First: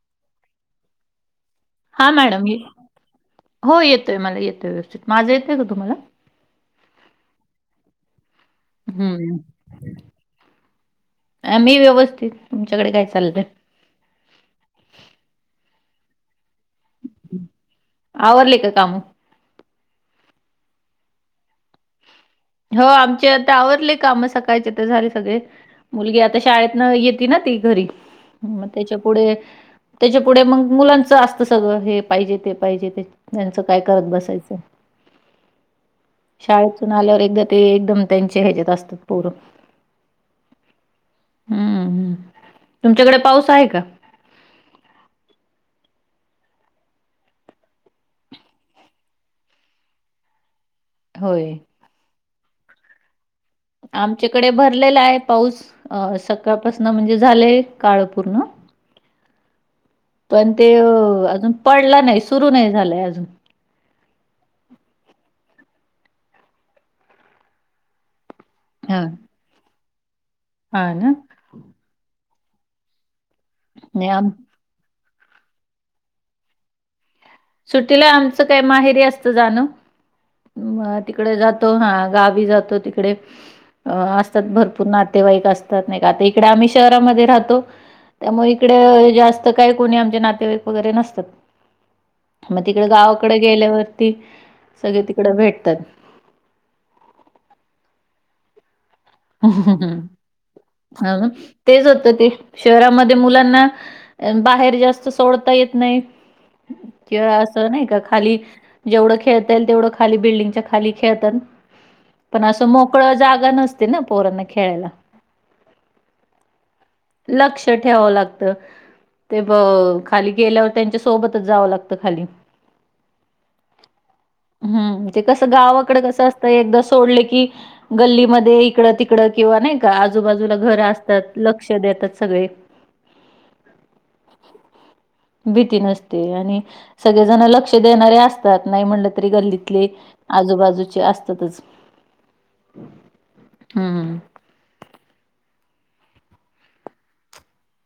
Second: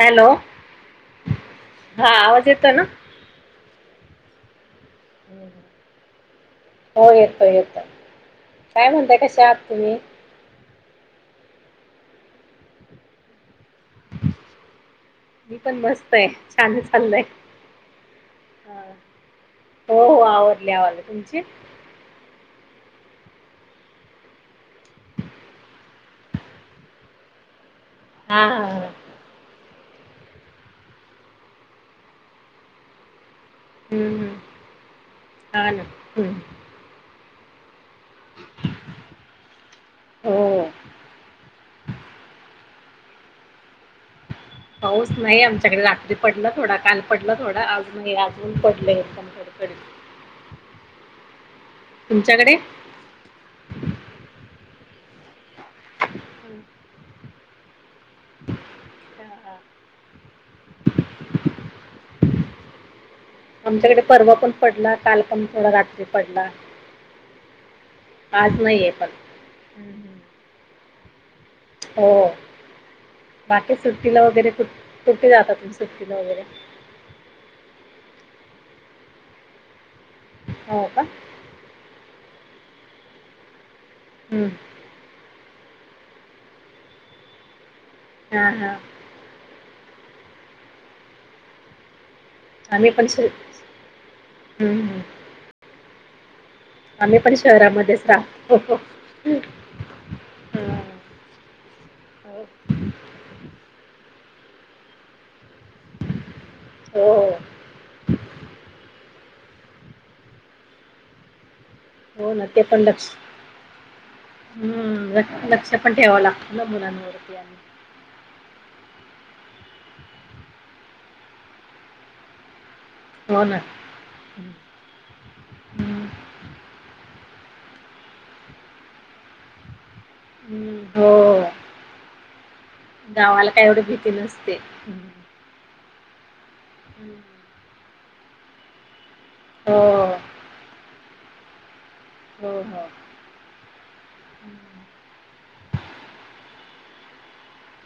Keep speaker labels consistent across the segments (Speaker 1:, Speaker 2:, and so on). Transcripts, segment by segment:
Speaker 1: Hello.
Speaker 2: हा madam
Speaker 1: आवाज येतो ना?
Speaker 2: हो येतोय मला येतो व्यथ माझं येतय का तुम्हाला?
Speaker 1: हो येतोय येतोय काय म्हणताय कश आहात तुम्ही.
Speaker 2: आ मी व्यवस्थित तुमच्याकडे काय चालतय.
Speaker 1: मी पण मस्त आहे. छान चाललंय
Speaker 2: आवरले का काम
Speaker 1: हो हो आवरली आवाला तुमचे
Speaker 2: हो आमचे आता आवरले काम सकाळचे तर झाले सगळे. मुलगी आता शाळेत न येतती ना ती घरी
Speaker 1: हा हा
Speaker 2: मग
Speaker 1: हा.
Speaker 2: त्याच्या पुढे [inaudible] त्याच्या पुुढे मग मुलांच असत सगळं हे पाहिजे ते पाहिजे ते त्यांचं काय करत
Speaker 1: हम्म हम्म
Speaker 2: बसायचं
Speaker 1: हा ना. हम्म
Speaker 2: [inaudible] शाळेतून आल्यावर एकदा ते एकदम त्यांचे ह्याच्यात असतात पूर
Speaker 1: हो.
Speaker 2: हम्म हम् [inaudible] तुमच्याकडे पाऊस आहे का [inaudible]
Speaker 1: [inaudible] पाऊस नाही आमच्याकडे रात्री पडलं थोडा काल पडलं थोडा आज नाही आजून पडलं एकदमकडे करड [inaudible]
Speaker 2: [inaudible] होय..
Speaker 1: तुमच्याकडे [inaudible]
Speaker 2: [inaudible] आमच्याकडे भरलेला आहे पाऊस. अ सकाळपासन म्हणजे झालेय काळ पूर्ण [inaudible] [inaudible] पण ते अजून पडलं नाही सुरू नाही झालंय अजून
Speaker 1: पर्व पण पडला काल पण थोडा रात्री पडला [inaudible] पाज नाही ये पण [inaudible]
Speaker 2: ह ना [inaudible]
Speaker 1: [inaudible] हो बाकी
Speaker 2: नाही
Speaker 1: सुट्टीला
Speaker 2: आम
Speaker 1: वगैरे खुठ. सुे जातातुम्ही सुट्टकीन वगैरे [inaudible]
Speaker 2: [inaudible] सुटीला आमचं काय माहेरी असत जाण
Speaker 1: हो का?
Speaker 2: तिकडे जातो हा गा. [inaudible] जातो तिकडे
Speaker 1: हम्म.
Speaker 2: असतात भरपूर नातेवाईक असतात. इडे आम्ही शहरामध्ये राहतो
Speaker 1: हा
Speaker 2: त्यामुळे
Speaker 1: हा
Speaker 2: इडे जास्त काही कोणी आमचे नातेवाईक वगैरे नसतात [inaudible] मग तिकडे
Speaker 1: आम्ही पण श
Speaker 2: गावाकडे गेल्यावरती
Speaker 1: हम्म
Speaker 2: [inaudible]
Speaker 1: हम्म
Speaker 2: सगळे तिकड भेटतात.
Speaker 1: [inaudible] आम्ही पण शहरामध्येच राहा.
Speaker 2: [inaudible] अच्ाा हा. [inaudible] ह ना तेच होतं ते शहरामध्ये मुलांना बाहेर जास्त सोडता येत. [inaudible] नाही
Speaker 1: हो
Speaker 2: किं
Speaker 1: हो
Speaker 2: असं नाही का खाली जेवढ. खेळ तेवढ खाली बिल्डिंगच्या खाली खेळ
Speaker 1: हो
Speaker 2: [inaudible] पण
Speaker 1: ना ते
Speaker 2: अस
Speaker 1: लक्ष
Speaker 2: मोकळ जाग नसत. पोरांना खेळायला
Speaker 1: हम्म लक्ष लक्ष पण ठेवावं लागतं ना मुलांवरती आणि
Speaker 2: लक्ष ठेव लागतं [inaudible] ते ब खाली गेल्यावर त्यांच्या सोबतच जावं लागतं खाली.
Speaker 1: हो ना.
Speaker 2: हम्म ते कस गावाकडे कसं असतंय एकदा सोडले की. गल्लीमध्ये इकडं तिकडं किंवा नाही. का आजूबाजूला घर
Speaker 1: हम्म
Speaker 2: असतात
Speaker 1: हो
Speaker 2: लक्ष देतात सगळे.
Speaker 1: गावाला काय एवढी भीती नसते.
Speaker 2: भीती नसते आणि
Speaker 1: हं.
Speaker 2: सगळेजण लक्ष देणारे असतात नाही म्हण
Speaker 1: हो
Speaker 2: गल्लीतले आजूबाजूचे असतातच.
Speaker 1: हो हो
Speaker 2: हम्म
Speaker 1: हं.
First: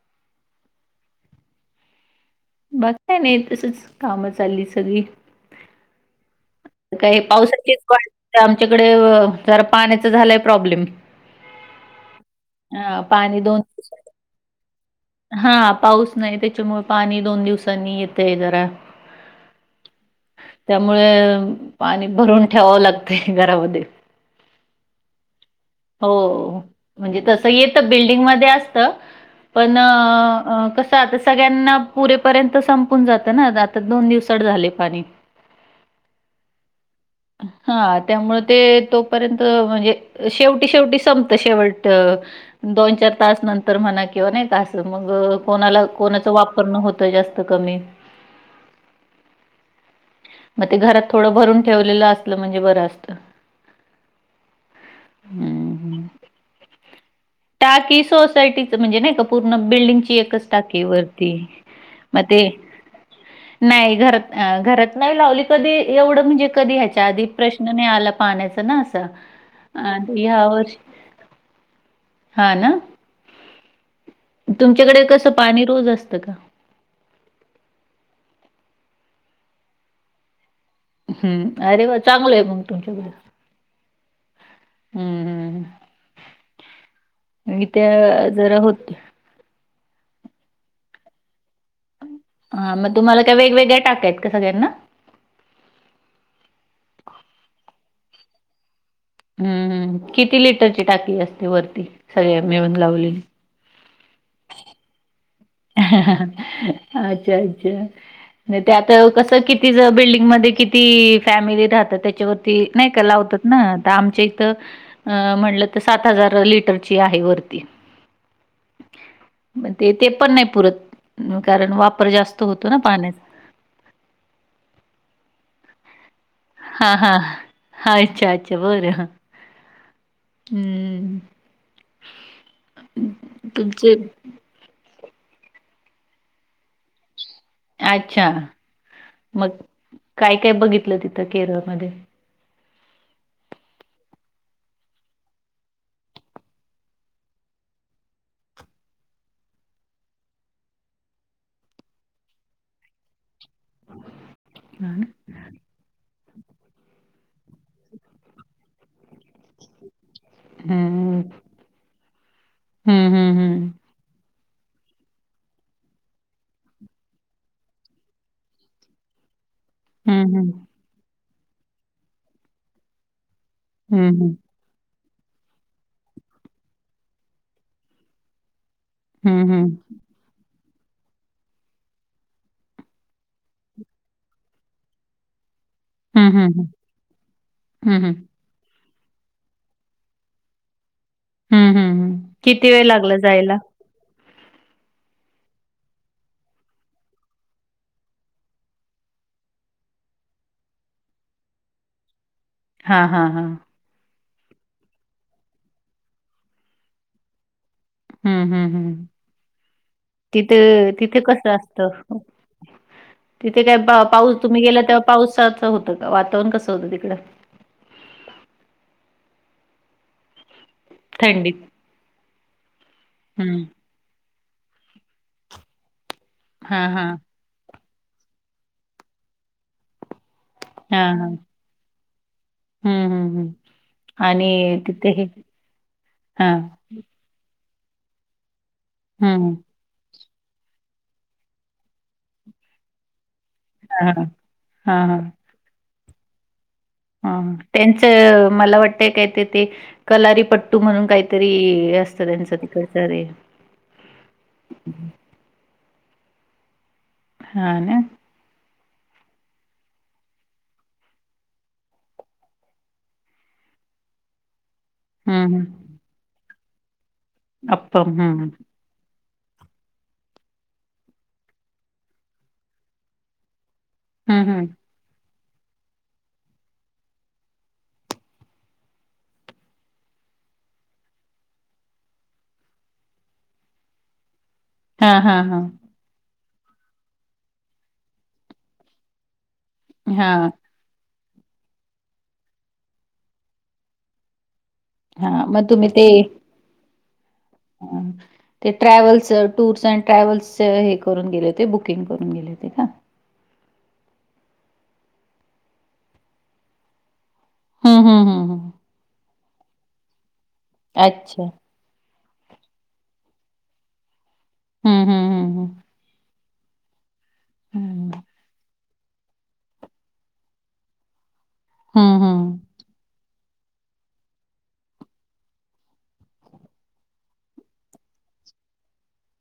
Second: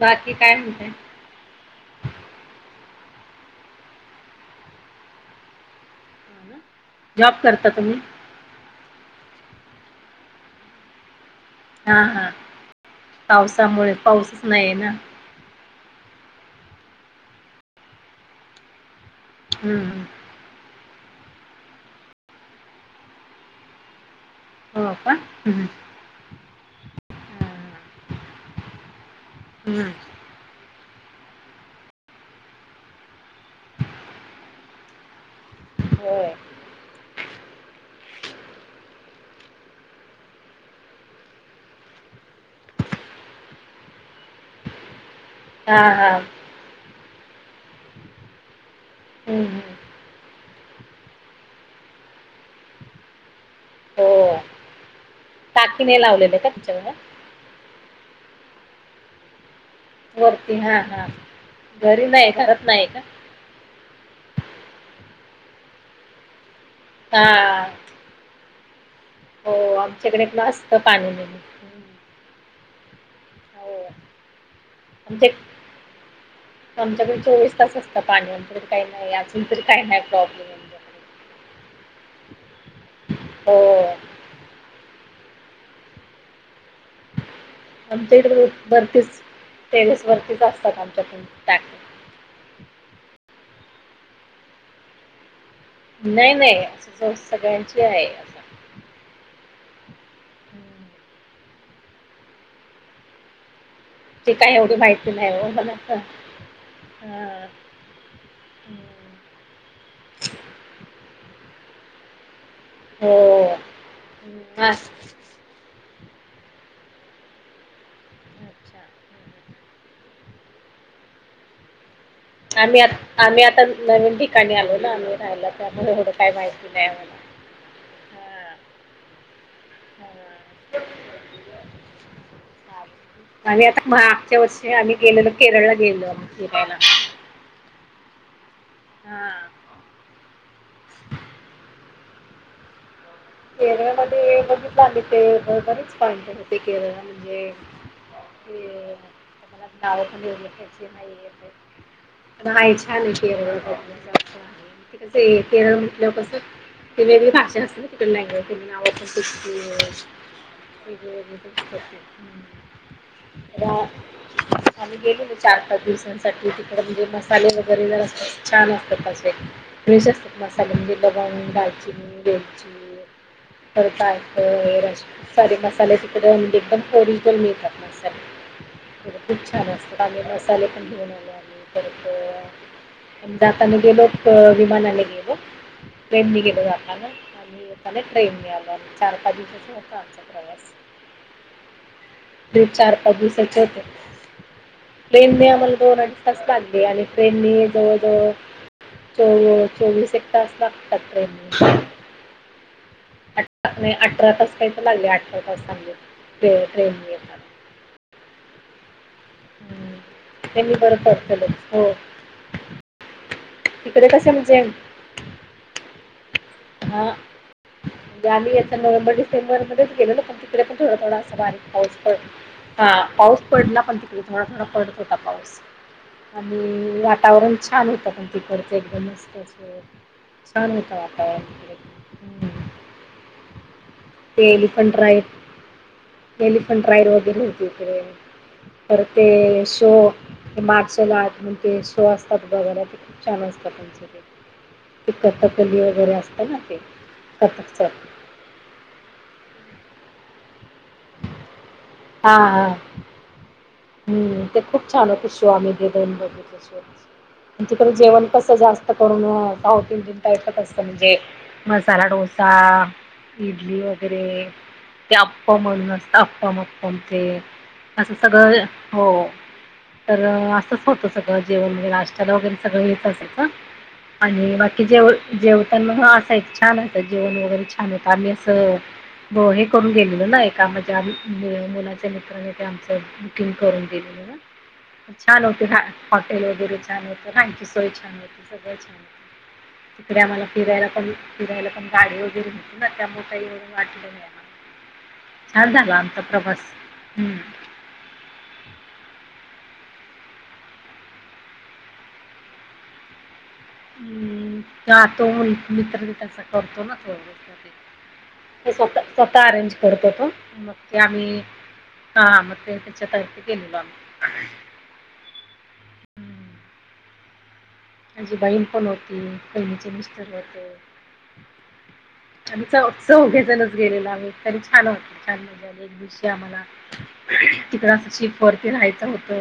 Speaker 1: बाकी काय म्हणताय.
Speaker 2: बाकी काय नाही तसच काम चालली सगळी.
Speaker 1: हो ना.
Speaker 2: काही
Speaker 1: जॉब करता
Speaker 2: पावसाचीच
Speaker 1: तुम्ही?
Speaker 2: वाढ आमच्याकडे जरा पाण्याचा झालंय प्रॉब्लेम.
Speaker 1: हा हा
Speaker 2: हा पाणी दोन
Speaker 1: पावसामुळे पाऊसच नाही आहे ना
Speaker 2: हा. पाऊस नाही त्याच्यामुळे पाणी दोन दिवसांनी येतय जरा.
Speaker 1: हम्म हम्म
Speaker 2: त्यामुळे पाणी भरून ठेवावं लागते घरामध्ये.
Speaker 1: हो का हम्म
Speaker 2: हो, म्हणजे तस येत बिल्डिंगमध्ये असत पण
Speaker 1: हम्म
Speaker 2: कस आता सगळ्यांना पुरेपर्यंत संपून जातं ना आता दोन दिवसात झाले पाणी.
Speaker 1: हो
Speaker 2: हा त्यामुळं ते तोपर्यंत म्हणजे शेवटी शेवटी संपत शेवट दोन चार तास नंतर म्हणा किंवा नाय का असं मगं
Speaker 1: हा
Speaker 2: कोणाला,
Speaker 1: हा
Speaker 2: कोणाचा वापर नत कुठं, जास्त कमी
Speaker 1: हम्म हम्म
Speaker 2: म ते घरात थोडं भरून ठेवलेलं असलं म्हणजे बरं असतं.
Speaker 1: हो
Speaker 2: हं,
Speaker 1: टाकीने
Speaker 2: हं.
Speaker 1: लावलेले का तुच्याक
Speaker 2: सोसायटीच म्हणजे नाही का पूर्ण बिल्डिंगची एकच
Speaker 1: वरती हा
Speaker 2: टाकी
Speaker 1: हा
Speaker 2: वरती,
Speaker 1: घरी
Speaker 2: म,
Speaker 1: नाही
Speaker 2: ते
Speaker 1: घरात नाही का
Speaker 2: नाही घरात अ घरात नाही लावली कधी, एवढं म्हणजे कधी ह्याच्या आधी
Speaker 1: हा
Speaker 2: प्रश्न नाही आला पाण्याचा ना.
Speaker 1: हो आमच्याकडे पण
Speaker 2: हया
Speaker 1: असतं
Speaker 2: वर्षी,
Speaker 1: पाणी नेहमी हम्म.
Speaker 2: हा ना.
Speaker 1: हो
Speaker 2: तुमच्याकडे
Speaker 1: आमच्या,
Speaker 2: कसं पाणी रोज असतं का?
Speaker 1: आमच्याकडे चोवीस तास असत पाणी. काही नाही अजून तरी काही नाही प्रॉब्लेम आहे.
Speaker 2: हम्म, अरे वा चांगलं आहे मग तुमच्याकडे.
Speaker 1: हो
Speaker 2: हम्म, हम्
Speaker 1: आमच्या इकडे वरतीच टेरेस वरतीच असतात आमच्या टाक्या.
Speaker 2: हा, मग तुम्हाला काय वेगवेगळ्या टाक्या आहेत का सगळ्यांना?
Speaker 1: नाही नाही असं जो सगळ्यांची आहे.
Speaker 2: हम्म, हम्म, किती लीटरची
Speaker 1: हं.
Speaker 2: टाकी असते वरती सगळ्या मिळून लावलेली?
Speaker 1: ती, काय एवढी माहित?
Speaker 2: अच्छा, अच्छा. त्यात कसं, किती बिल्डिंगमध्ये किती फॅमिली? राहत त्याच्यावरती नाय का
Speaker 1: हो
Speaker 2: लावतात ना त आमच्या इथं
Speaker 1: हं. आ
Speaker 2: म्हणंल सात हजार लिटरची आहे वरती.
Speaker 1: अच्छा हं.
Speaker 2: मग ते, ते पण नाही पुरत कारण वाप
Speaker 1: आम्ही आ, आम्ही आता नवीन ठिकाणी आलो ना आम्ही राहायला त्यामुळे काय माहिती नाही
Speaker 2: हा, हा,
Speaker 1: आम्हाला
Speaker 2: अच्छा,
Speaker 1: हा
Speaker 2: अच्छा बरं. हम्म
Speaker 1: आणि आता
Speaker 2: तुमचे
Speaker 1: मागच्या वर्षी आम्ही गेलेलो केरळला गेलो फिरायला.
Speaker 2: अच्छा,
Speaker 1: हा
Speaker 2: मग काय काय बघितलं तिथं केरळमध्ये?
Speaker 1: केरळमध्ये बघीतलं आम्ही ते बरीच [unintelligible] होती केरळला म्हणजे ते [unintelligible] पैसे नाही, येत ये. पण, हाय छान! आहे. केरळ
Speaker 2: हम्म.
Speaker 1: [unintelligible] ते केरळ म्हटल्यावर कसं, वेगळी भाषा असल
Speaker 2: हम्म,
Speaker 1: [unintelligible]
Speaker 2: हम्म,
Speaker 1: [unintelligible]
Speaker 2: हम्म.
Speaker 1: आम्ही गेलेलो चार, पाच दिवसांसाठी तिकडं म्हणजे, मसाले वगैरे जरा छान! असतात. तसे फ्रेश
Speaker 2: हम्म,
Speaker 1: असतात.
Speaker 2: हम्म.
Speaker 1: मसाले म्हणजे, लवंग, दालचीनी, वेलची
Speaker 2: हम्म,
Speaker 1: करताय
Speaker 2: हम्म.
Speaker 1: [unintelligible] सारे मसाले तिकडं [unintelligible] ओरिजिनल मिळतात. मसाले
Speaker 2: हम्म,
Speaker 1: खूप छान
Speaker 2: हम्म.
Speaker 1: असतात. आम्ही मसाले पण घेऊन आलो, आम्ही परत जाताने गेलो होतो, विमानाने गेलो.
Speaker 2: हं,
Speaker 1: ट्रेनने
Speaker 2: हं,
Speaker 1: गेलो,
Speaker 2: हं.
Speaker 1: जातना आणि येताना
Speaker 2: हं, हं.
Speaker 1: ट्रेनने आलो. चार, पाच दिवसाचा होता, आमचा प्रवास
Speaker 2: हं, हं, हं.
Speaker 1: ते
Speaker 2: किती वेळ
Speaker 1: चार, पाच
Speaker 2: लागला जायला?
Speaker 1: दिवसाचे होते. प्लेनने आम्हाला दोन अडीच तास लागले, आणि ट्रेनने जवळ जवळ चो चोवीस एक तास लागतात ट्रेनला
Speaker 2: हा, हा, हा
Speaker 1: अठरा तास काही, तर लागले, अठरा तास लागले, ट्रेनने येताना
Speaker 2: हम्म हम्म हम्म!
Speaker 1: हम्म.
Speaker 2: तिथे,
Speaker 1: त्यांनी बरं
Speaker 2: तिथे
Speaker 1: परतलं
Speaker 2: कसं असत?
Speaker 1: हो
Speaker 2: तिथे काय पा
Speaker 1: तिकडे कसं
Speaker 2: पाऊस
Speaker 1: म्हणजे
Speaker 2: तुम्ही, गेला तेव्हा पाऊसाच होतं का वातावरण कसं होतं
Speaker 1: हा
Speaker 2: तिकडं?
Speaker 1: [unintelligible] [unintelligible] मध्ये गेले ना, पण तिकडे पण थोडा थोडा असा बारिक
Speaker 2: थंडीत.
Speaker 1: पाऊस पडला हा पाऊस
Speaker 2: हं.
Speaker 1: पहला, पण तिकडे थोडा थोडा पडत होता. पाऊस
Speaker 2: हां,
Speaker 1: आणि
Speaker 2: हां.
Speaker 1: वातावरण छान! हो [unintelligible] छान! होतो, वातावरण. हम्म.
Speaker 2: हम्म हम्म हम्! आणि
Speaker 1: ते एलिफंट
Speaker 2: तिथे हे
Speaker 1: राईड
Speaker 2: हां.
Speaker 1: एलिफंट ट्रायल वगैरे होती, इकडे परत ते
Speaker 2: हं, हं.
Speaker 1: शो मार्शल आर्ट म्हण ते शो असतात. बघाल छान! असतात.
Speaker 2: हां, हां.
Speaker 1: [unintelligible] वगैरे असतं, ना ते.
Speaker 2: ह
Speaker 1: कथकच
Speaker 2: त्यांच मला वाटतयं काहीतरी, ते कलारी पट्टू म्हणून्, काही
Speaker 1: हा हा
Speaker 2: तरी [unintelligible]
Speaker 1: हम्म! ते खूप छान होतं. [unintelligible]
Speaker 2: हां
Speaker 1: तिकडे
Speaker 2: ना?
Speaker 1: जेवण कसं जास्त करून साऊथ इंडियन ऐकत असतं, म्हणजे मसाला डोसा इडली वगैरे ते
Speaker 2: हं,
Speaker 1: आप्पा
Speaker 2: हं.
Speaker 1: म्हणजे, असत आप्पा अप्पा ते
Speaker 2: अप्पम.
Speaker 1: असं
Speaker 2: हं.
Speaker 1: सगळं हो तर असंच होतं. सगळं जेवण नाश्त्याला वगैरे सगळं एक असायचं.
Speaker 2: हं, हं.
Speaker 1: आणि
Speaker 2: हं.
Speaker 1: बाकी जे जेवताना ह असायची. छान! असायची. जेवण वगैरे छान होत. आम्ही असं हो हे करून गेलेलं, ना एका [unintelligible] मित्राने ते आमचे. करून दिली, ना
Speaker 2: हा
Speaker 1: म
Speaker 2: हा
Speaker 1: छान
Speaker 2: हा
Speaker 1: [unintelligible] तेल वगैरे छान होत. ना ही सोय छान होती. सगळं छान! होत. तिकडे
Speaker 2: हा
Speaker 1: आम्हाला फिरायला पण फिरायला पण गाडी वगैरे ना होती, त्यामुळे काही वाटलं नाही
Speaker 2: हा मग
Speaker 1: छान!
Speaker 2: तुम्ही
Speaker 1: झाला,
Speaker 2: ते
Speaker 1: आमचा प्रवास.
Speaker 2: हां,
Speaker 1: [inaudible]
Speaker 2: ते ट्रॅव्हल् टूर्स अँन्ड ट्रॅव्हल् हे करून गेले, होते. बुकिंग करून गेले होते ना.
Speaker 1: हम्म! जातो, म्हटली तर
Speaker 2: हम्म हम्म हम्म हम्म
Speaker 1: [unintelligible] स्वतः स्वतः अरेंज करतात हं मग ते आम्ही
Speaker 2: अच्छा
Speaker 1: हा मग त्याच्या छता वर गेलेलो आम्ही.
Speaker 2: हम्म. हम्म. हम्म. हम्.
Speaker 1: हम्म. माझी बहीण पण होती. बहिणीचे मिस्टर होते.
Speaker 2: हम्म
Speaker 1: आणि
Speaker 2: हम्म
Speaker 1: जा चौघेणच गेलेला आम्ही. तरी छान होत छान मजा आली एक दिवशी आम्हाला तिकड शिप वरती राहायचं होत.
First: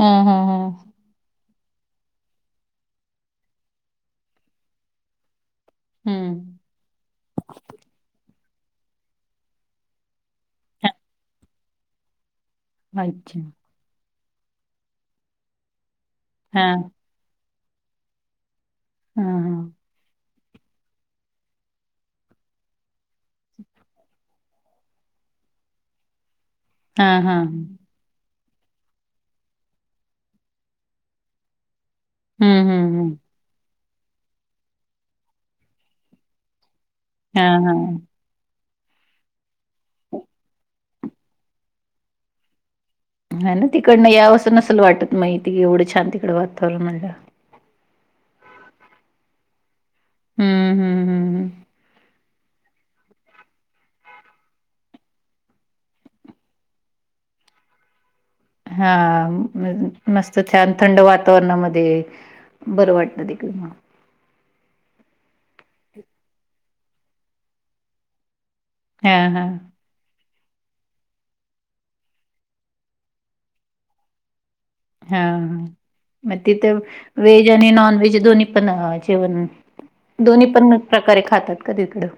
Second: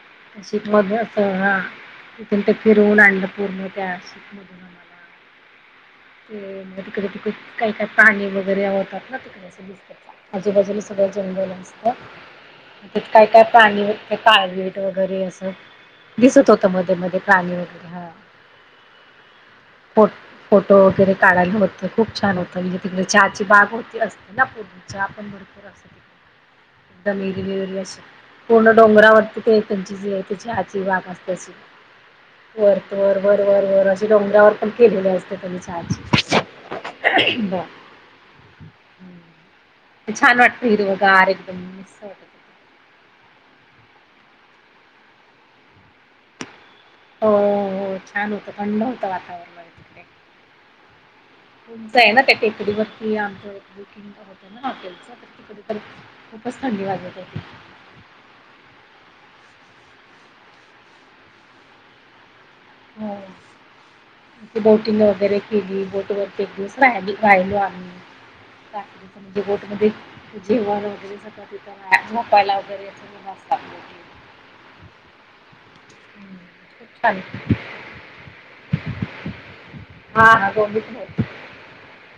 Speaker 2: हम्म हा हा हा
Speaker 1: शिप मध्ये असा तर फिरवून आणलं पूर्ण त्या [unintelligible] ते
Speaker 2: हम्म
Speaker 1: मग तिकडे तिकडे काय काय पाणी वगैरे होतात ना तिकडे असं दिसतं. आजूबाजूला सगळं जंगल असतं, आणि काय
Speaker 2: अच्छा
Speaker 1: काय पाणी ते काळवीट वगैरे असं दिसत होत
Speaker 2: हा
Speaker 1: मध्ये मध्ये प्राणी, हां. [unintelligible]
Speaker 2: हा हा
Speaker 1: फो फोटो वगैरे काढायला होतं खूप छान होतं [unintelligible] चहाची बाग होती असते ना पूर्वी चहा पण भरपूर अस
Speaker 2: हा हा हम्म
Speaker 1: [unintelligible] पूर्ण डोंगरावरती ते तेंची जी आहे ती चहाची बाग असते. वर
Speaker 2: हम्म हम्म
Speaker 1: वर वर वर वर अशी डोंगरावर पण केलेल असते चहाची.
Speaker 2: हां
Speaker 1: बर
Speaker 2: हां.
Speaker 1: छान वाटत हिरव गार एकदम-
Speaker 2: हं ना, तिकडन यावसं नसल वाटत, म् इथ एवढं छान तिकडे वाट
Speaker 1: हो, हो, छान होतं, थंड होत वातावरण
Speaker 2: हम्म हम्म हम्म
Speaker 1: [unintelligible] [unintelligible] उंच आहे ना ते? टेकडी वरती आमचं बुकिंग होत ना हॉटेलच, तर खूपच थंडी वाटत होती. [inaudible]
Speaker 2: हां, म मस्त छान थंड वातावरणामध्ये बरं वाटत देखील.
Speaker 1: बोटींग वगैरे केली. बोटवर एक दिस रहायची [unintelligible] का
Speaker 2: हा हा
Speaker 1: दिस
Speaker 2: हा
Speaker 1: बोटमध्ये. जेवण वगैरे [unintelligible] झोपायला वगैरे.
Speaker 2: हां, हां, म तिथं
Speaker 1: खूप छान
Speaker 2: वे ज आणि नॉनव्हेज दोन्ही पण जेवण
Speaker 1: हा हा
Speaker 2: दोन्ही पण
Speaker 1: गोबी
Speaker 2: प्रकारे खातात का तिकडं?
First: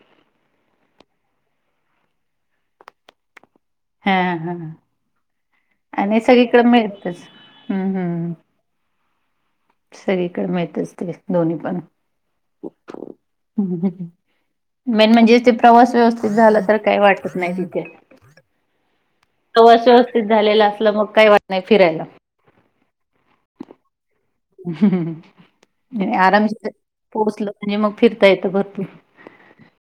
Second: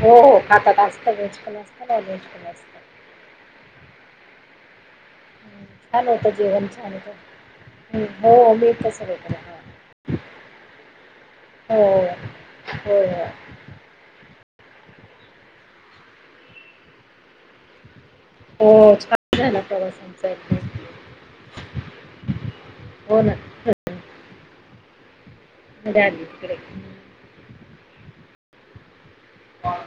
Speaker 1: हो हो खातात, आज व्हेज पण असतंय, नॉनव्हेज पणं असतय.
Speaker 2: हा हा.
Speaker 1: छान
Speaker 2: आणि
Speaker 1: होतं जेवण
Speaker 2: सगळीकडं
Speaker 1: छान
Speaker 2: मिळतच
Speaker 1: होतं
Speaker 2: हुं हुं.
Speaker 1: हो मिळतं सगळीकडे हा.
Speaker 2: सगळीकडे मिळतच ते दोन्ही पण
Speaker 1: हो हो
Speaker 2: मेन म्हणजे ते प्रवास व्यवस्थित झाला, तर काही वाटत नाही तिथे.
Speaker 1: हो छान झाला
Speaker 2: प्रवास व्यवस्थित
Speaker 1: आमचा
Speaker 2: झालेलं
Speaker 1: एकदम
Speaker 2: असलं मग काय वाटत नाही फिरायला.
Speaker 1: हो ना. [inaudible]
Speaker 2: [inaudible]
Speaker 1: मजा
Speaker 2: नाही
Speaker 1: आली
Speaker 2: आरामशिर
Speaker 1: तिकडे.
Speaker 2: पोहोचल म्हणजे मग फिरता येत भरपूर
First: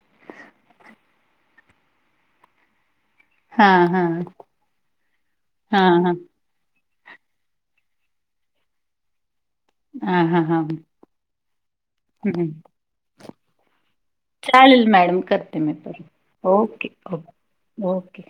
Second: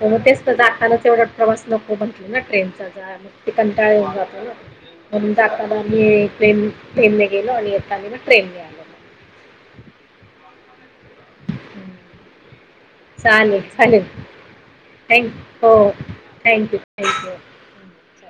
Speaker 1: होग तेच तर, जातानाच एवढा प्रवास नको म्हटला ना ट्रेनचा मग ते
Speaker 2: हां,
Speaker 1: कंटाळा येऊन
Speaker 2: हां.
Speaker 1: जातो ना, म्हणून जाताना
Speaker 2: हां,
Speaker 1: आमी
Speaker 2: हां.
Speaker 1: ट्रेन ट्रेन ने गेलो आणि येताना मग ट्रेन ने आलो मग.
Speaker 2: ह हा हा हा.
Speaker 1: चालेल चालेल.
Speaker 2: चालेल मॅडम
Speaker 1: थ
Speaker 2: करते
Speaker 1: हो
Speaker 2: मी परत.
Speaker 1: Thank
Speaker 2: okay, okay.
Speaker 1: Thank you.
Speaker 2: Okay.